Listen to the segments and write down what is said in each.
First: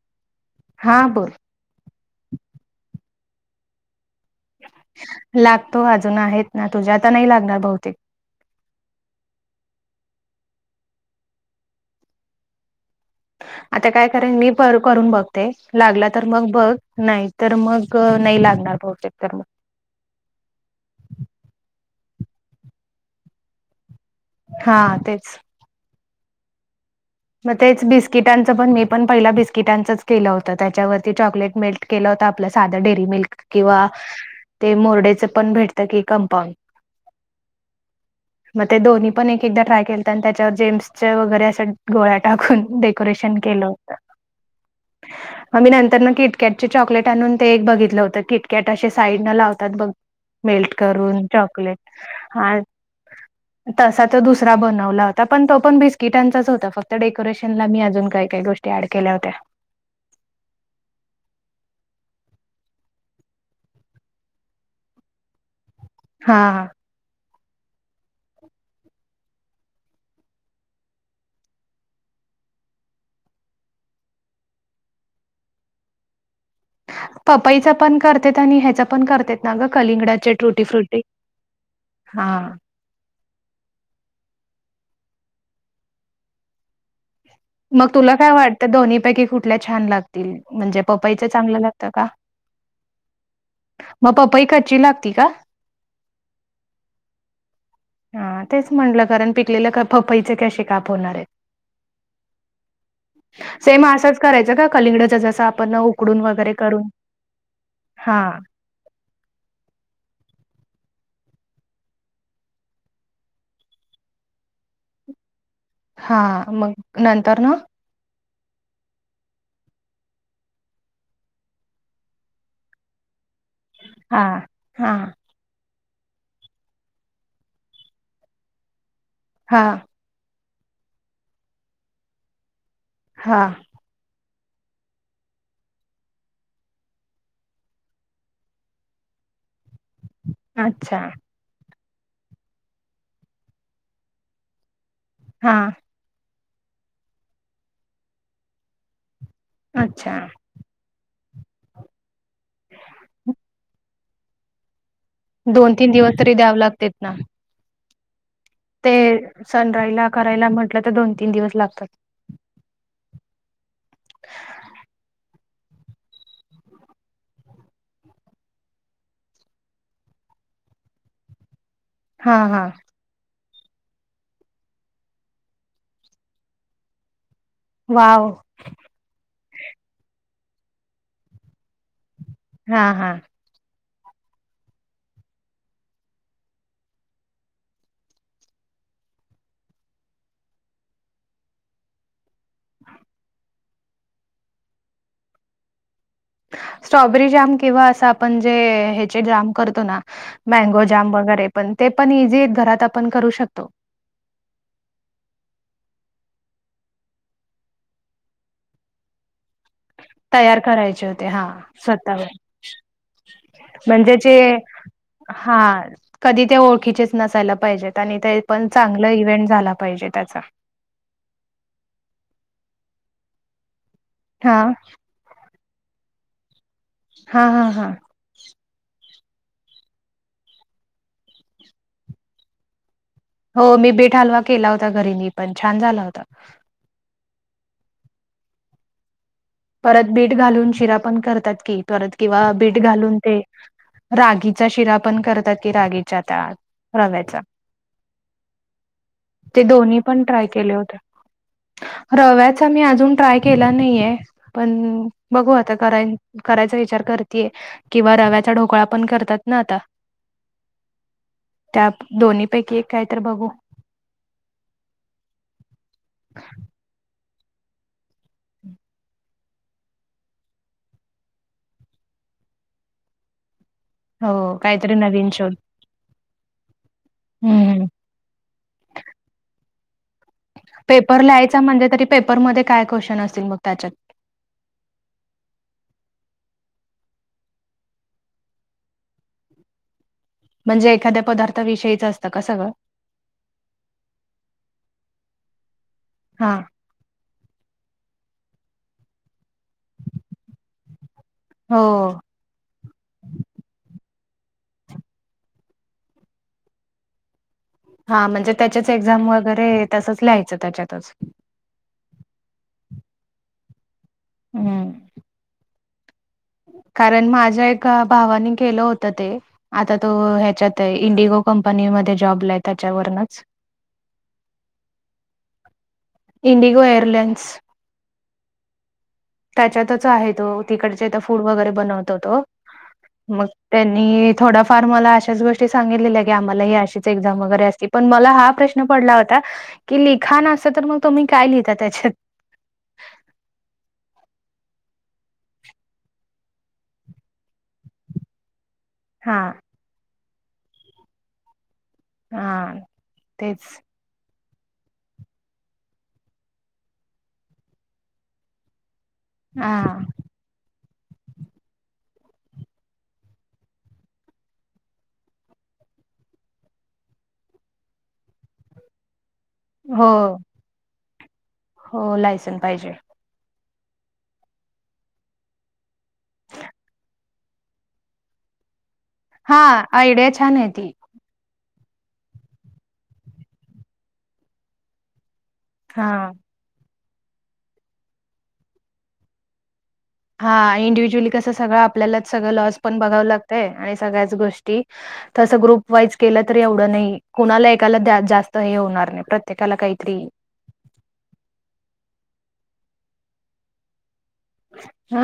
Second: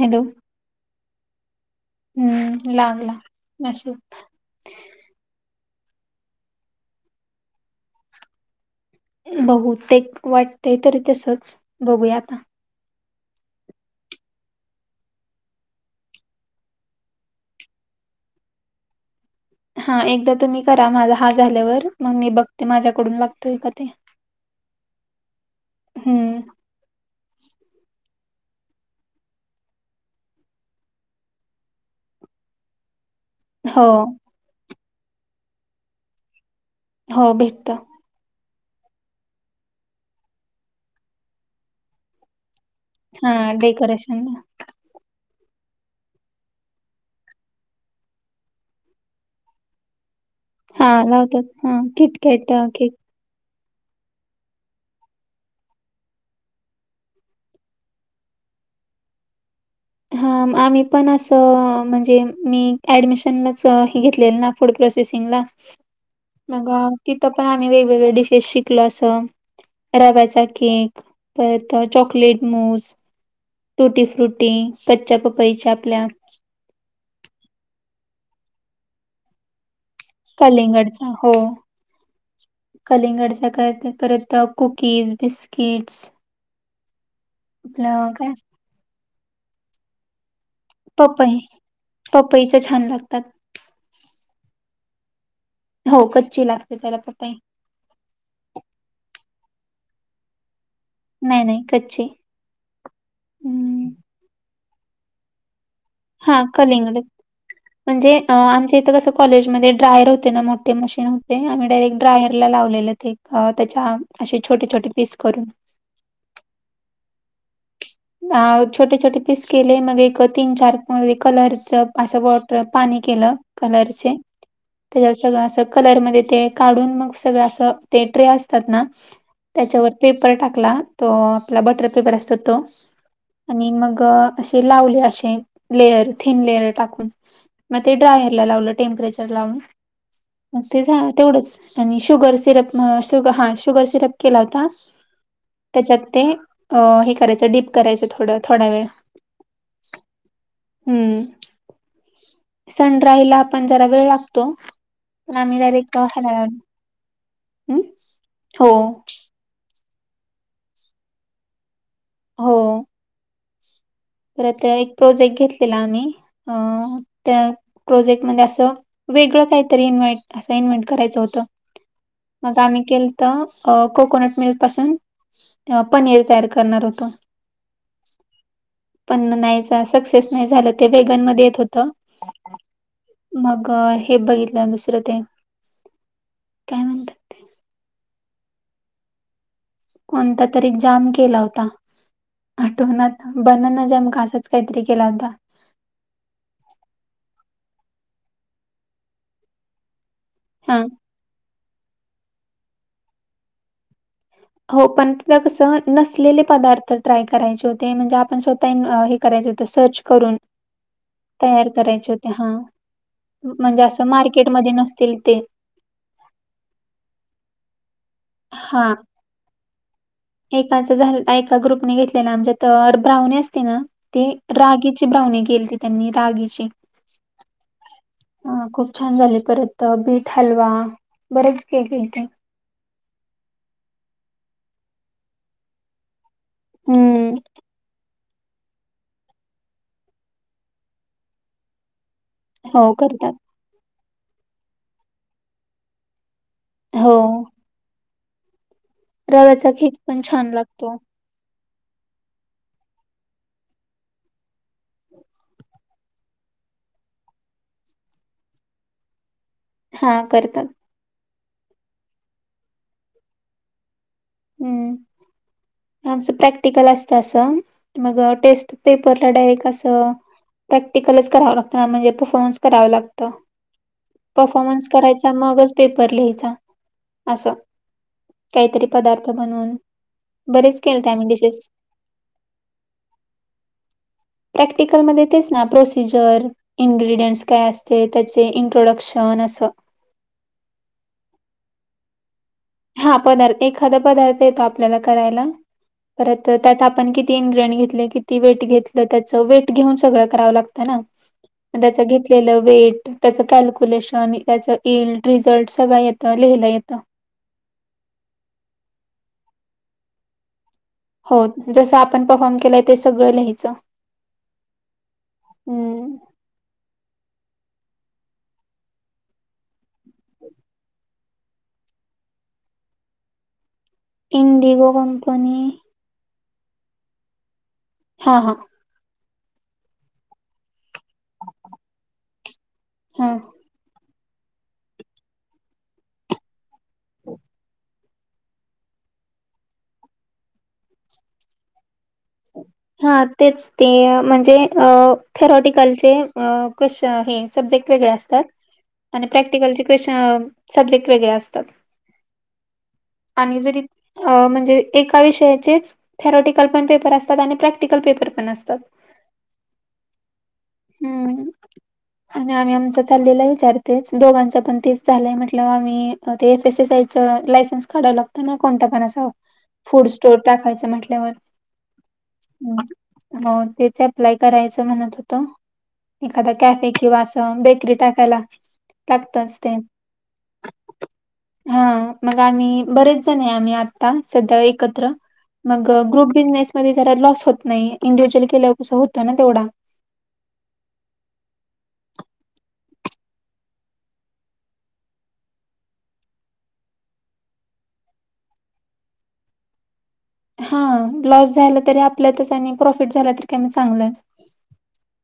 Hello. हां बोल. हम्म.. लागला नशीब. लागतो अजून आहेत ना. तुझ्या आता नाही लागणार बहुतेक. बहुतेक वाटतंय तरी तसच बघूया आता. [unintelligible] [inaudible] आता काय करेन मी पर करून बघते. लागला तर मग बघ नाही तर मग नाही लागणार बघ. चेक कर मग. हा एकदा तुम्ही करा माझा हा झाल्यावर मग मी बघते माझ्याकडून लागतोय का ते. हा तेच. हम्म. मग तेच बिस्किटांचं पण मी पण पहिला बिस्किटांचंच केलं होतं. त्याच्यावरती चॉकलेट मिेल्क केलं होत आपलं साधं डेअरी मिल्क हो किंवा ते मोरडेच पण भेटत की कंपाांग. हो भेटत. मग ते दोन्ही पण एक एकदा ट्राय केलत आणि त्याच्यावर जेम्सचे वगैरे अस गोळ्या टाकून [inaudible] हा डेकोरेशन. आम्ही नंतर मग किटकॅटचे चॉकलेट आणून ते एक बघितलं होतं. किटकॅट असे साईड न लावतात बघ. मेल्ट हा करून लावतात हा चॉकलेट ह किटकॅट अ, केक तसा तो दुसरा बनवला होता, पण तो पण बिस्किटांचाच होता. फक्त डेकोरेशन ला मी अजून काही काही गोष्टी ऍड केल्या होत्या. हा आम्ही पण असं म्हणजे, मी ऍडमिशनच घेतलेलं [inaudible] नाही फूड प्रोसेसिंगला हा मग तिथं पण आम्ही वेगवेगळे डिशेस शिकलो असं. रव्याचा केक परत चॉकलेट मूस. तुटी, फ्रुटी कच्च्या पपईच्या आपल्या. पपाईच पण [inaudible] करत आणि ह्याच पण [inaudible] करत ना ग कलिंगडा. चे ट्रुटी फ्रूटी हा. कलिंगड चे करतात. परत कुकीज, बिस्किट्स. मग तुला काय वाटतं दोन्हीपैकी कुठल्या छान लाग. [inaudible] लागतील म्हणजे पपाईच पपई चांगलं लागत का? पपईच छान लागतात मग पपई कच्ची लागती का? हो कच्ची लागते त्याला पपई. हा तेच म्हंटलं कारण पिकलेलं का पपईचे कसे खाप होणार. आहेत नाही, नाही कच्ची. सेम हम्म असंच करायचं का कलिंगडच जस आपण उकडून हा वगैरे करून कलिंगड म्हणजे. हा आमच्या इथं कसं कॉलेजमध्ये ड्रायर होते ना मोठे मशीन होते. [inaudible] आम्ही डायरेट ड्रायर लावले ते. अ त्याच्या असे छोटे छोटे पीस करून. हा मग नंतर ना. अ छोटे छोटे पीस केले मग एक तीन चार कलरच असं परत पाणी केलं कलरचे. हा हा त्याच्यावर सगळं असं कलरमध्ये ते काढून मग सगळं असं ते ट्रे असतात ना, हा त्याच्यावर पेपर टाकला तो आपला बटर पेपर असतो तो. हा आणि मग अशे लावले अशे लेयर थीन लेयर टाकून. मग ते ड्रायरला लावलं टेम्परेचर लावून, मग ते अच्छा झा तेवढंच. आणि शुगर सिरप मगं हा शुगर सिरप केला होता. हा त्याच्यात ते हे करायचं डीप करायचं थोडं थोड्यावेळ. अच्छा! हम्म सनड्रायला पण जरा वेळ लागतो. पण आम्ही डायरेक्ट ह्याला लावलं. देत ना अह हो सनड्रायला करायला म्हटलं तर दोन तीन दिवस लागतात. हो परत एक प्रोजेक्ट घेतलेला आम्ही अं त्यात प्रोजेक्टमध्ये असं वेगळं काहीतरी इन्व्हेंट असं इन्वेंट करायचं होतं. हा मग हा आम्ही केल त कोकोनट मिल्क पासून, पनीर तयार करणार होतो. वाव! पण नाही सक्सेस नाही झालं ते वेगनमध्ये येतं होतं हा हा मग हे बघितलं दुसरं ते, काय म्हणतात? कोणता तरी जाम केला होता. आठवणा आता बनाना जाम का असाच काहीतरी केला होता. स्ट्रॉबेरी जाम किंवा असं आपण जे ह्याचे जाम करतो ना, हा मँगोजाम वगैरे पण ते पण इझीत घरात आपण करू शकतो. हो पण कसं नसलेले पदार्थ ट्राय करायचे होते, म्हणजे आपण स्वतः हे करायचं होतं सर्च. करून तयार करायचे होते हा तयार करायचे स्वतःवर. होते हा असं म्हणजे जे मार्केटमध्ये नसतील ते हा. कधी ते ओळखीचेच नसायला पाहिजेत आणि ते पण चांगलं इव्हेंट झाला पाहिजे त्याचा. असं झाल एका ग्रुपने घेतलेला आमच्या तर ब्राऊनी असते ना, ती हा रागीची ब्राउनी केलती त्यांनी रागीची. हा हा हा अ खूप छान झाले परत बीट हलवा, बरेच काय केलते. हो मी बीट हलवा केला होता घरी मी पण छान झाला होता. हम्म परत बीट घालून शिरा पण करतात की परत किंवा बीट हो घालून करतात ते, रागीचा शिरा पण करतात की रागीच्या त्या हो रव्याचा. ते रव्याचा केक दोन्ही पण ट्राय छान केले लागतो होते. रव्याचा मी अजून ट्राय केला नाहीये. पण बघू आता कराय करायचा विचार करतीये. किंवा रव्याचा ढोकळा पण करतात ना आता? हा करतात. त्या दोन्हीपैकी एक काय तर बघू हम्म आमच प्रॅक्टिकल अस तसं मग टेस्ट पेपरला डायरेक्ट असं प्रॅक्टिकलच कराव लागतं ना म्हणजे परफॉर्मनस करावं लागतं हो परफॉर्मन्स काहीतरी नवीन करायचा शोध. मगच पेपर लिह्याचा हं, असं हं. काहीतरी पदार्थ बनवून बरेच केलते पेपर आम्ही लिह्याचा डिशेस म्हणजे तरी पेपरमध्येध्ये काय क्वेश्चन असतील मग त्याच्यात? प्रॅक्टिकलमध्ये तेच ना प्रोसिजर इन्ग्र्रीडियंट्स काय असते, त्याचे इंट्रोडक्शन असं म्हणजे एखाद्या पदार्थाविषयीचं असतं का सगळं? हा पदार्थ, एखादा पदार्थ येतो आपल्याला करायला परत हां. त्यात आपण कित तीन ग्रेन घेतले किती वेट घेतलं त्याचं वेट घेऊन सगळं करावं लागतं ना. त्याच हो. घेत लं वेट, त्याचं कॅल्क्युलेशन त्याचं एलड रिझल्ट सगळ येतं लिहिलं येतं हा म्हणजे त्याच्याच एक्झाम वगैरे तसंच लिहायचं त्याच्यातच हो जसं आपण परफॉर्म केलाय ते सगळं लिहायचं हम्म हम्म कारण माझ्या एका भावाने केलं होतं ते आता तो ह्याच्यात हाय, इंडिगो कंपनीमध्ये जॉबला हाय त्याच्यावरूनच इंडिगो कंपनी इंडिगो एअरलाईनस हा हा त्याच्यातच आहे तो, तिकडचे फूड वगैरे बनवतो तो हा. मग त्यांनी थोडाफार मला अशाच गोष्टी सांगितलेल्या की आम्हाला हे अशे तेच एक्साम वैगेरे असते, पण मला हा प्रश्न पडला होता की लिखाण असतं तर मग तुम्ही काय लिहता त्याच्यात? हा तेच ते, म्हणजे थेरॉटिकलचे क त हे सब्जेक्ट वेगळे असतात आणि हा प्रॅक्टिकलचे क्वेश्चन सब्जेक्ट वेगळे असतात हा आणि तेच जरी अ म्हणजे एका विषयाचेच, थेरॉटिकल पण पेपर अस आणि प्रॅक्टिकल पेपर पण असतात. हा हम्म आणि आम्ही आमचा चाललेला विचार त्योच दोघांच पण तेच झालंय म्हटल्यावर आम्ही ते एफ एस एस आय चं लायसन्स काढव लागतं ना कोणत्या पण अस फूड हो स्टोअर टाकायचं म्हटल्यावर हो लायसन पाहिजे हम्म. हो तेच अप्लाय करायचं म्हणत होतो एखाद कॅफे किंवा असं बेकरी टाकायला लागतच हा ते आयडिया छान हाय ती हा मग आम्ही बरेच जण हाय आम्ही आता, सध्या एकत्र मग हा ग्रुप बिझनेसमध्ये जरा लॉस होत नाही, इंडिव्हिज्युअल केल्यावर कसं होतं ना तेवढा हा इंडिव्हज्युअली कसं सगळं आपल्याला सगळं लॉस पण बघावं लागतंय आणि सगळ्याच गोष्टी तसं ग्रुप वाईज केलं तरी एवढं नाही, कुणाला एकाला जास्त हे होणार नाही प्रत्येकाला काहीतरी हा लॉस झालं तरी आपल्यातच आणि प्रॉफिट झालं तरी काय मग चांगलच. हा.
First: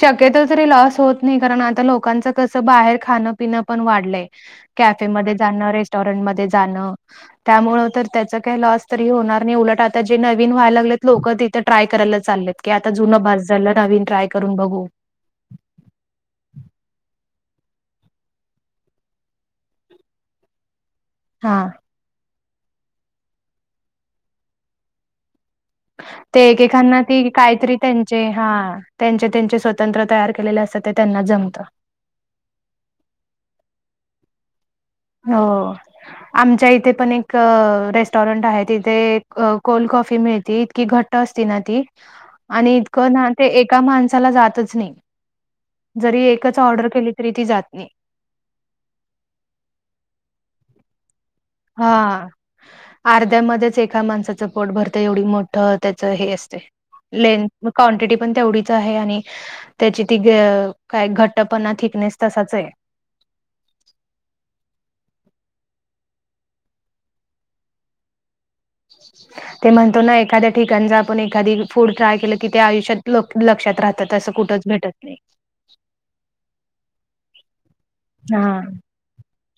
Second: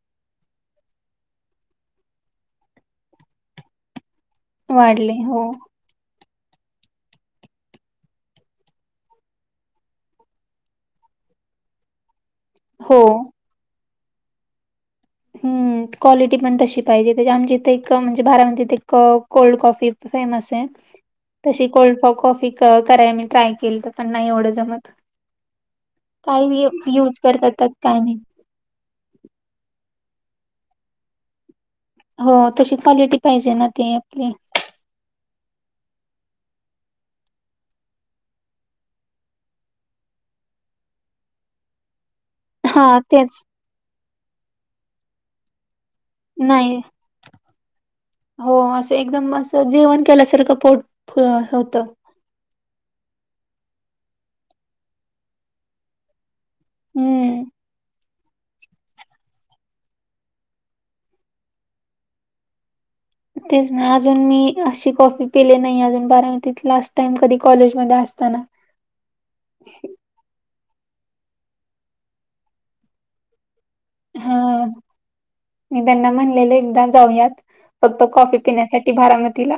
शक्यतो तरी लॉस होत नाही, कारण आता लोकांच कसं बाहेर खाणं पिणं पण वाढलंय. वाढले कॅफेमध्ये हो जाणं रेस्टॉरंट मध्ये जाणं. त्यामुळं तर त्याच काही लॉस तरी होणार नाही. उलट आता जे नवीन व्हायला लागलेत लोक तिथे ट्राय करायला चाललेत. की आता हो. जुनं बस झालं, नवीन ट्राय करून बघू. हम्म. क्वालिटी पण तशी पाहिजे, त्या आमच्या इथे एक म्हणजे बारामतीत एक कोल्ड कॉफी फेमस आहे. [inaudible] तशी हां. कोल्ड कॉ कॉफी करायला मी ट्राय केलंत पण नाही एवढं जमत. ते काय एकेकांना युज ती करतात त्यात कायतरी काय माहित. त्यांची, हा. त्यांचे त्यांचे स्वतंत्र तयार केलेले असतात ते त्यांना जमतं. हो तशी क्वालिटी पाहिजे ना ते आपली. हो. आमच्या इथे पण एक रेस्टॉरंट आहे, तिथे कोल्ड कॉफी मिळती ती इतकी घ ट्ट असती ना ती [inaudible] आणि इतकं ना तेच ते एका माणसाला जातच नाही. जरी एकच नाही. ऑर्डर केली तरी ती जात नाही. हो असं एकदम असं जेवण असं केल्यासारखं पोट होतं. हा अर्ध्यामध्येच एका माणसाचं पोट भरतं एवढी मोठं त्याचं हे अस ते हम्म. लेंथ क्वांटिटी पण तेवढीच आहे आणि त्याची ती काय घट्टपणा थिकनेस तसाचंय. तेच ना अजून मी अशी कॉफी पिली नाही अजून बारामतीत लास्ट टाइम कधी कॉलेजमध्ये असताना. ते म्हणतो ना एखाद्या ठिकाणी जर आपण एखादी फूड ट्राय केलं, की ते आयुष्यात लक्षात राहतात असं कुठंच हा भेटत नाही. मी त्यांना म्हणलेले एकदा जाऊयात. फक्त कॉफी हां. पिण्यासाठी बारामतीला.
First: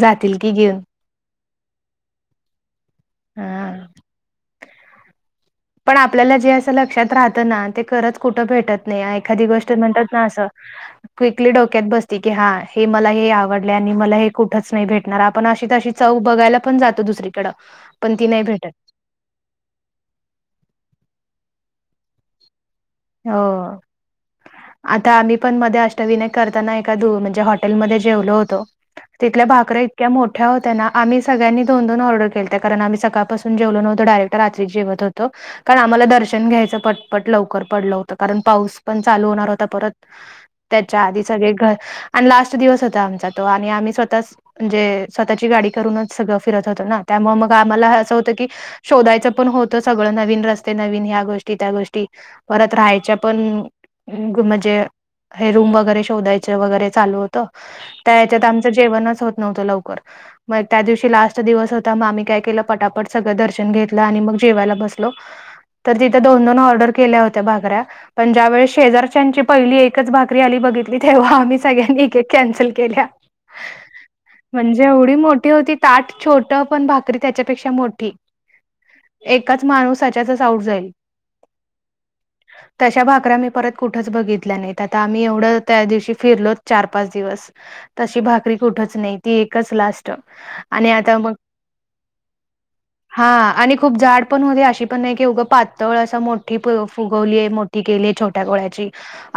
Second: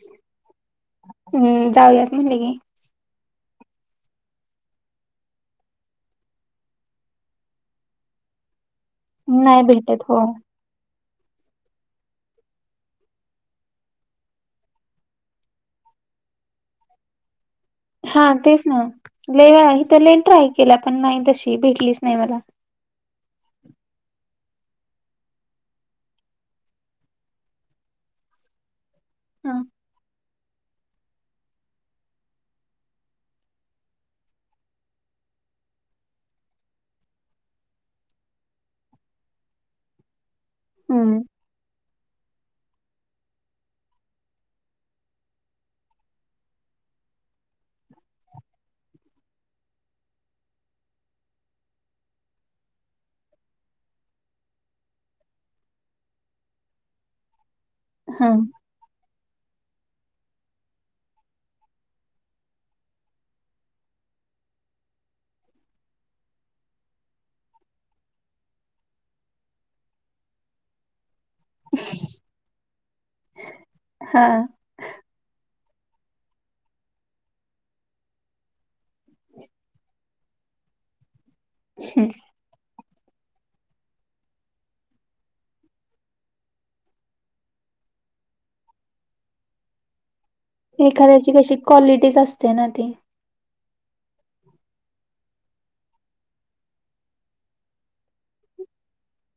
जातील की घेऊन. हम्म जाऊयात म्हणले की. हा. पण आपल्याला जे असं लक्षात राहतं ना, ते खरंच कुठं भेटत नाही एखादी नाही गोष्ट भेटत म्हणतात ना असं. [inaudible] क्विकली डोक्यात बसती की, हा हे मला हे आवडले आणि मला हे कुठंच नाही भेटणार आपण अशी तशी चव बघायला पण जातो दुसरीकडं. पण हा ती नाही तेच भेटत. ना लाई वेळा इथं लई ट्राय केला पण नाही तशी भेटलीच नाही मला. हो. आता आम्ही पण मध्ये अष्टविनायक करताना एका म्हणजे हॉटेलमध्ये जेवलो होतो. तिथल्या हा भाकऱ्या इतक्या मोठ्या हो त्या ना आम्ही सगळ्यांनी दोन दोन ऑर्डर केलं त्या, कारण आम्ही सकाळासून जेवलो नव्हतो डायरेक्ट रात्री जेवत होतो. कारण आम्हाला दर्शन घ्यायचं पटपट लवकर पडलं होतं, कारण पाऊस पण चालू होणार होता परत त्याच्या हम्म आधी सगळे घर आणि लास्ट दिवस होता आमचा तो आणि आम्ही स्वतः म्हणजे स्वतःची गाडी करूनच सगळं फिरत होतं ना, त्यामुळे मग आम्हाला असं होतं की शोधायचं पण होतं सगळं नवीन रस्ते नवीन ह्या गोष्टी त्या गोष्टी परत राहायच्या पण म्हणजे हे रूम वगैरे शोधायचं वगैरे चालू होतं त्या हा हेच्यात आम्ही त जेवनच होत नव्हत लवकर. म त्या दिवशी लास्ट दिवस होता. मग आम्ही काय केलं? पटापट सगळं दर्शन घेतलं आणि मग जेवायला बसलो. तर तिथ दोन दोन ऑर्डर केल्या होत त्या भाकऱ्या. पण ज्या वेळी शेजारच्याची पहिली एकच भाकरी आली, बघितली. तेव्हा आम्ही सगळनी एक एक कॅन्सल केल्या. हा म्हणजे एवढी मोठी होती, ताट छोट पण भाकरी त्याच्यापेक्षा मोठी. एकाच माणूस तेच्यातच आऊट जाईल. [unintelligible] तशा भाकऱ्या मी परत कुठंच बघितल्या नाहीत. आता आम्ही एवढं त्या दिवशी फिरलो चार पाच दिवस तशी भाकरी कुठच नाही, ती एकच लास्ट. आणि आता एखाद्याची कशी क्वालिटीच असते ना ती. हा आणि खूप जाड पण होते अशी पण नाही की उगं पातळ असं मोठी पू फुगवलीय मोठी केली छोट्या गोळ्याची,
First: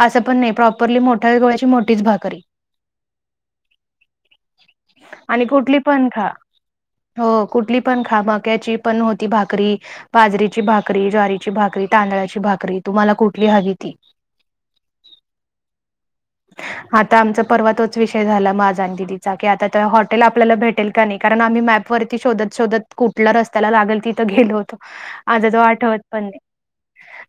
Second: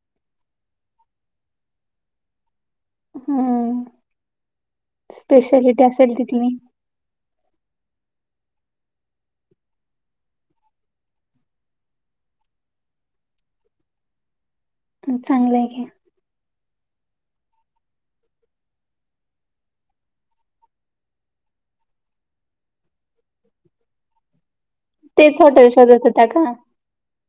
असं पण नाही. प्रॉपरली मोठ्या गोळ्याची मोठीच भाकरी. हं. आणि कुठली स्पेशलिटी पण असेल खा. तिथली. हो. कुठली पण खा. मक्याची पण होती भाकरी, बाजरीची भाकरी, ज्वारीची भाकरी, तांदळाची भाकरी तुम्हाला कुठली हवी ती. म चांगलं आहे की. आता आमचा परवा तोच विषय झाला, माझा अन दिदीचा की आता ते हॉटेल आपल्याला भेटेल का नाही? कारण आम्ही मॅप वरती शोधत शोधत कुठला रस्त्याला लागेल तिथं गेलो होतो. तेच आता तो हॉटेल आठवत शोधत पण होता नाही. का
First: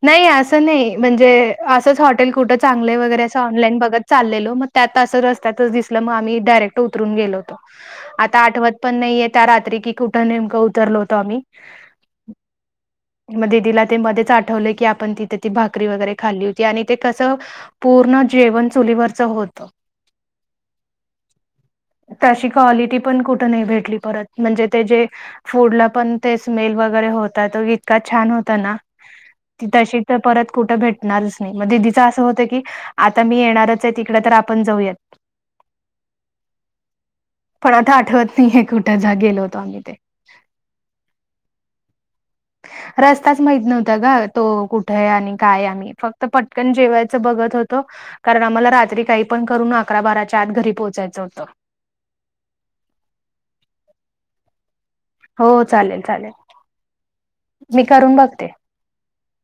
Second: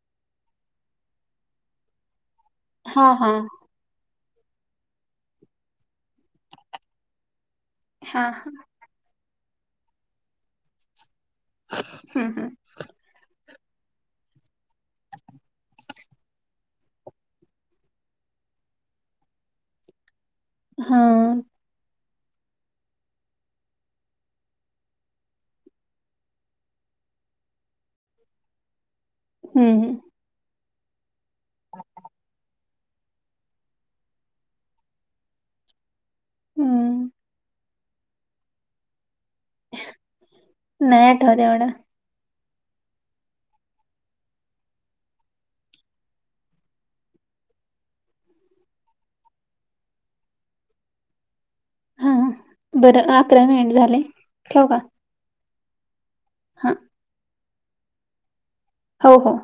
नाही असं नाही. म्हणजे असंच हॉटेल कुठं चांगलं हा वगैरे हा असं ऑनलाईन बघत चाललेलो. मग त्यात असं रस्त्यातच दिसलं. मग आम्ही डायरेक्ट उतरून गेलो होतो. हा आता हा आठवत पण नाहीये त्या रात्री की कुठं नेमकं उतरल होतं आम्ही? हं हं. म दिदीला ते मध्ये च आठवलं की आपण तिथे ती भाकरी वगैरे खाल्ली होती. आणि ते कसं पूर्ण जेवण चुलीवरच होत. हां. तशी क्वालिटी पण कुठे नाही भेटली परत. म्हणजे ते जे फूड ला पण ते स्मेल वगैरे होत, तो इतका छान होता ना, की हम्म तशी त परत कुठं भेटणारच नाही. मग दिदीच असं होतं की आता मी येणारच आहे तिकडे तर आपण जाऊयात. हं. पण आता आठवत नाहीये कुठे जा गेलो होतो आम्ही ते. नाही आठवत एवढं. रस्ताच माहीत नव्हता ग. तो कुठय आणि काय आम्ही? फक्त पटकन जेवायचं बघत होतो. कारण आम्हाला रात्री काही पण करून अकरा बाराच्या आत घरी पोहोचायचं होतं. हां, बरं अकरा मिनिट झाले. ठेवू का? हो चालेल चालेल. हं. मी करून बघते. हो हो.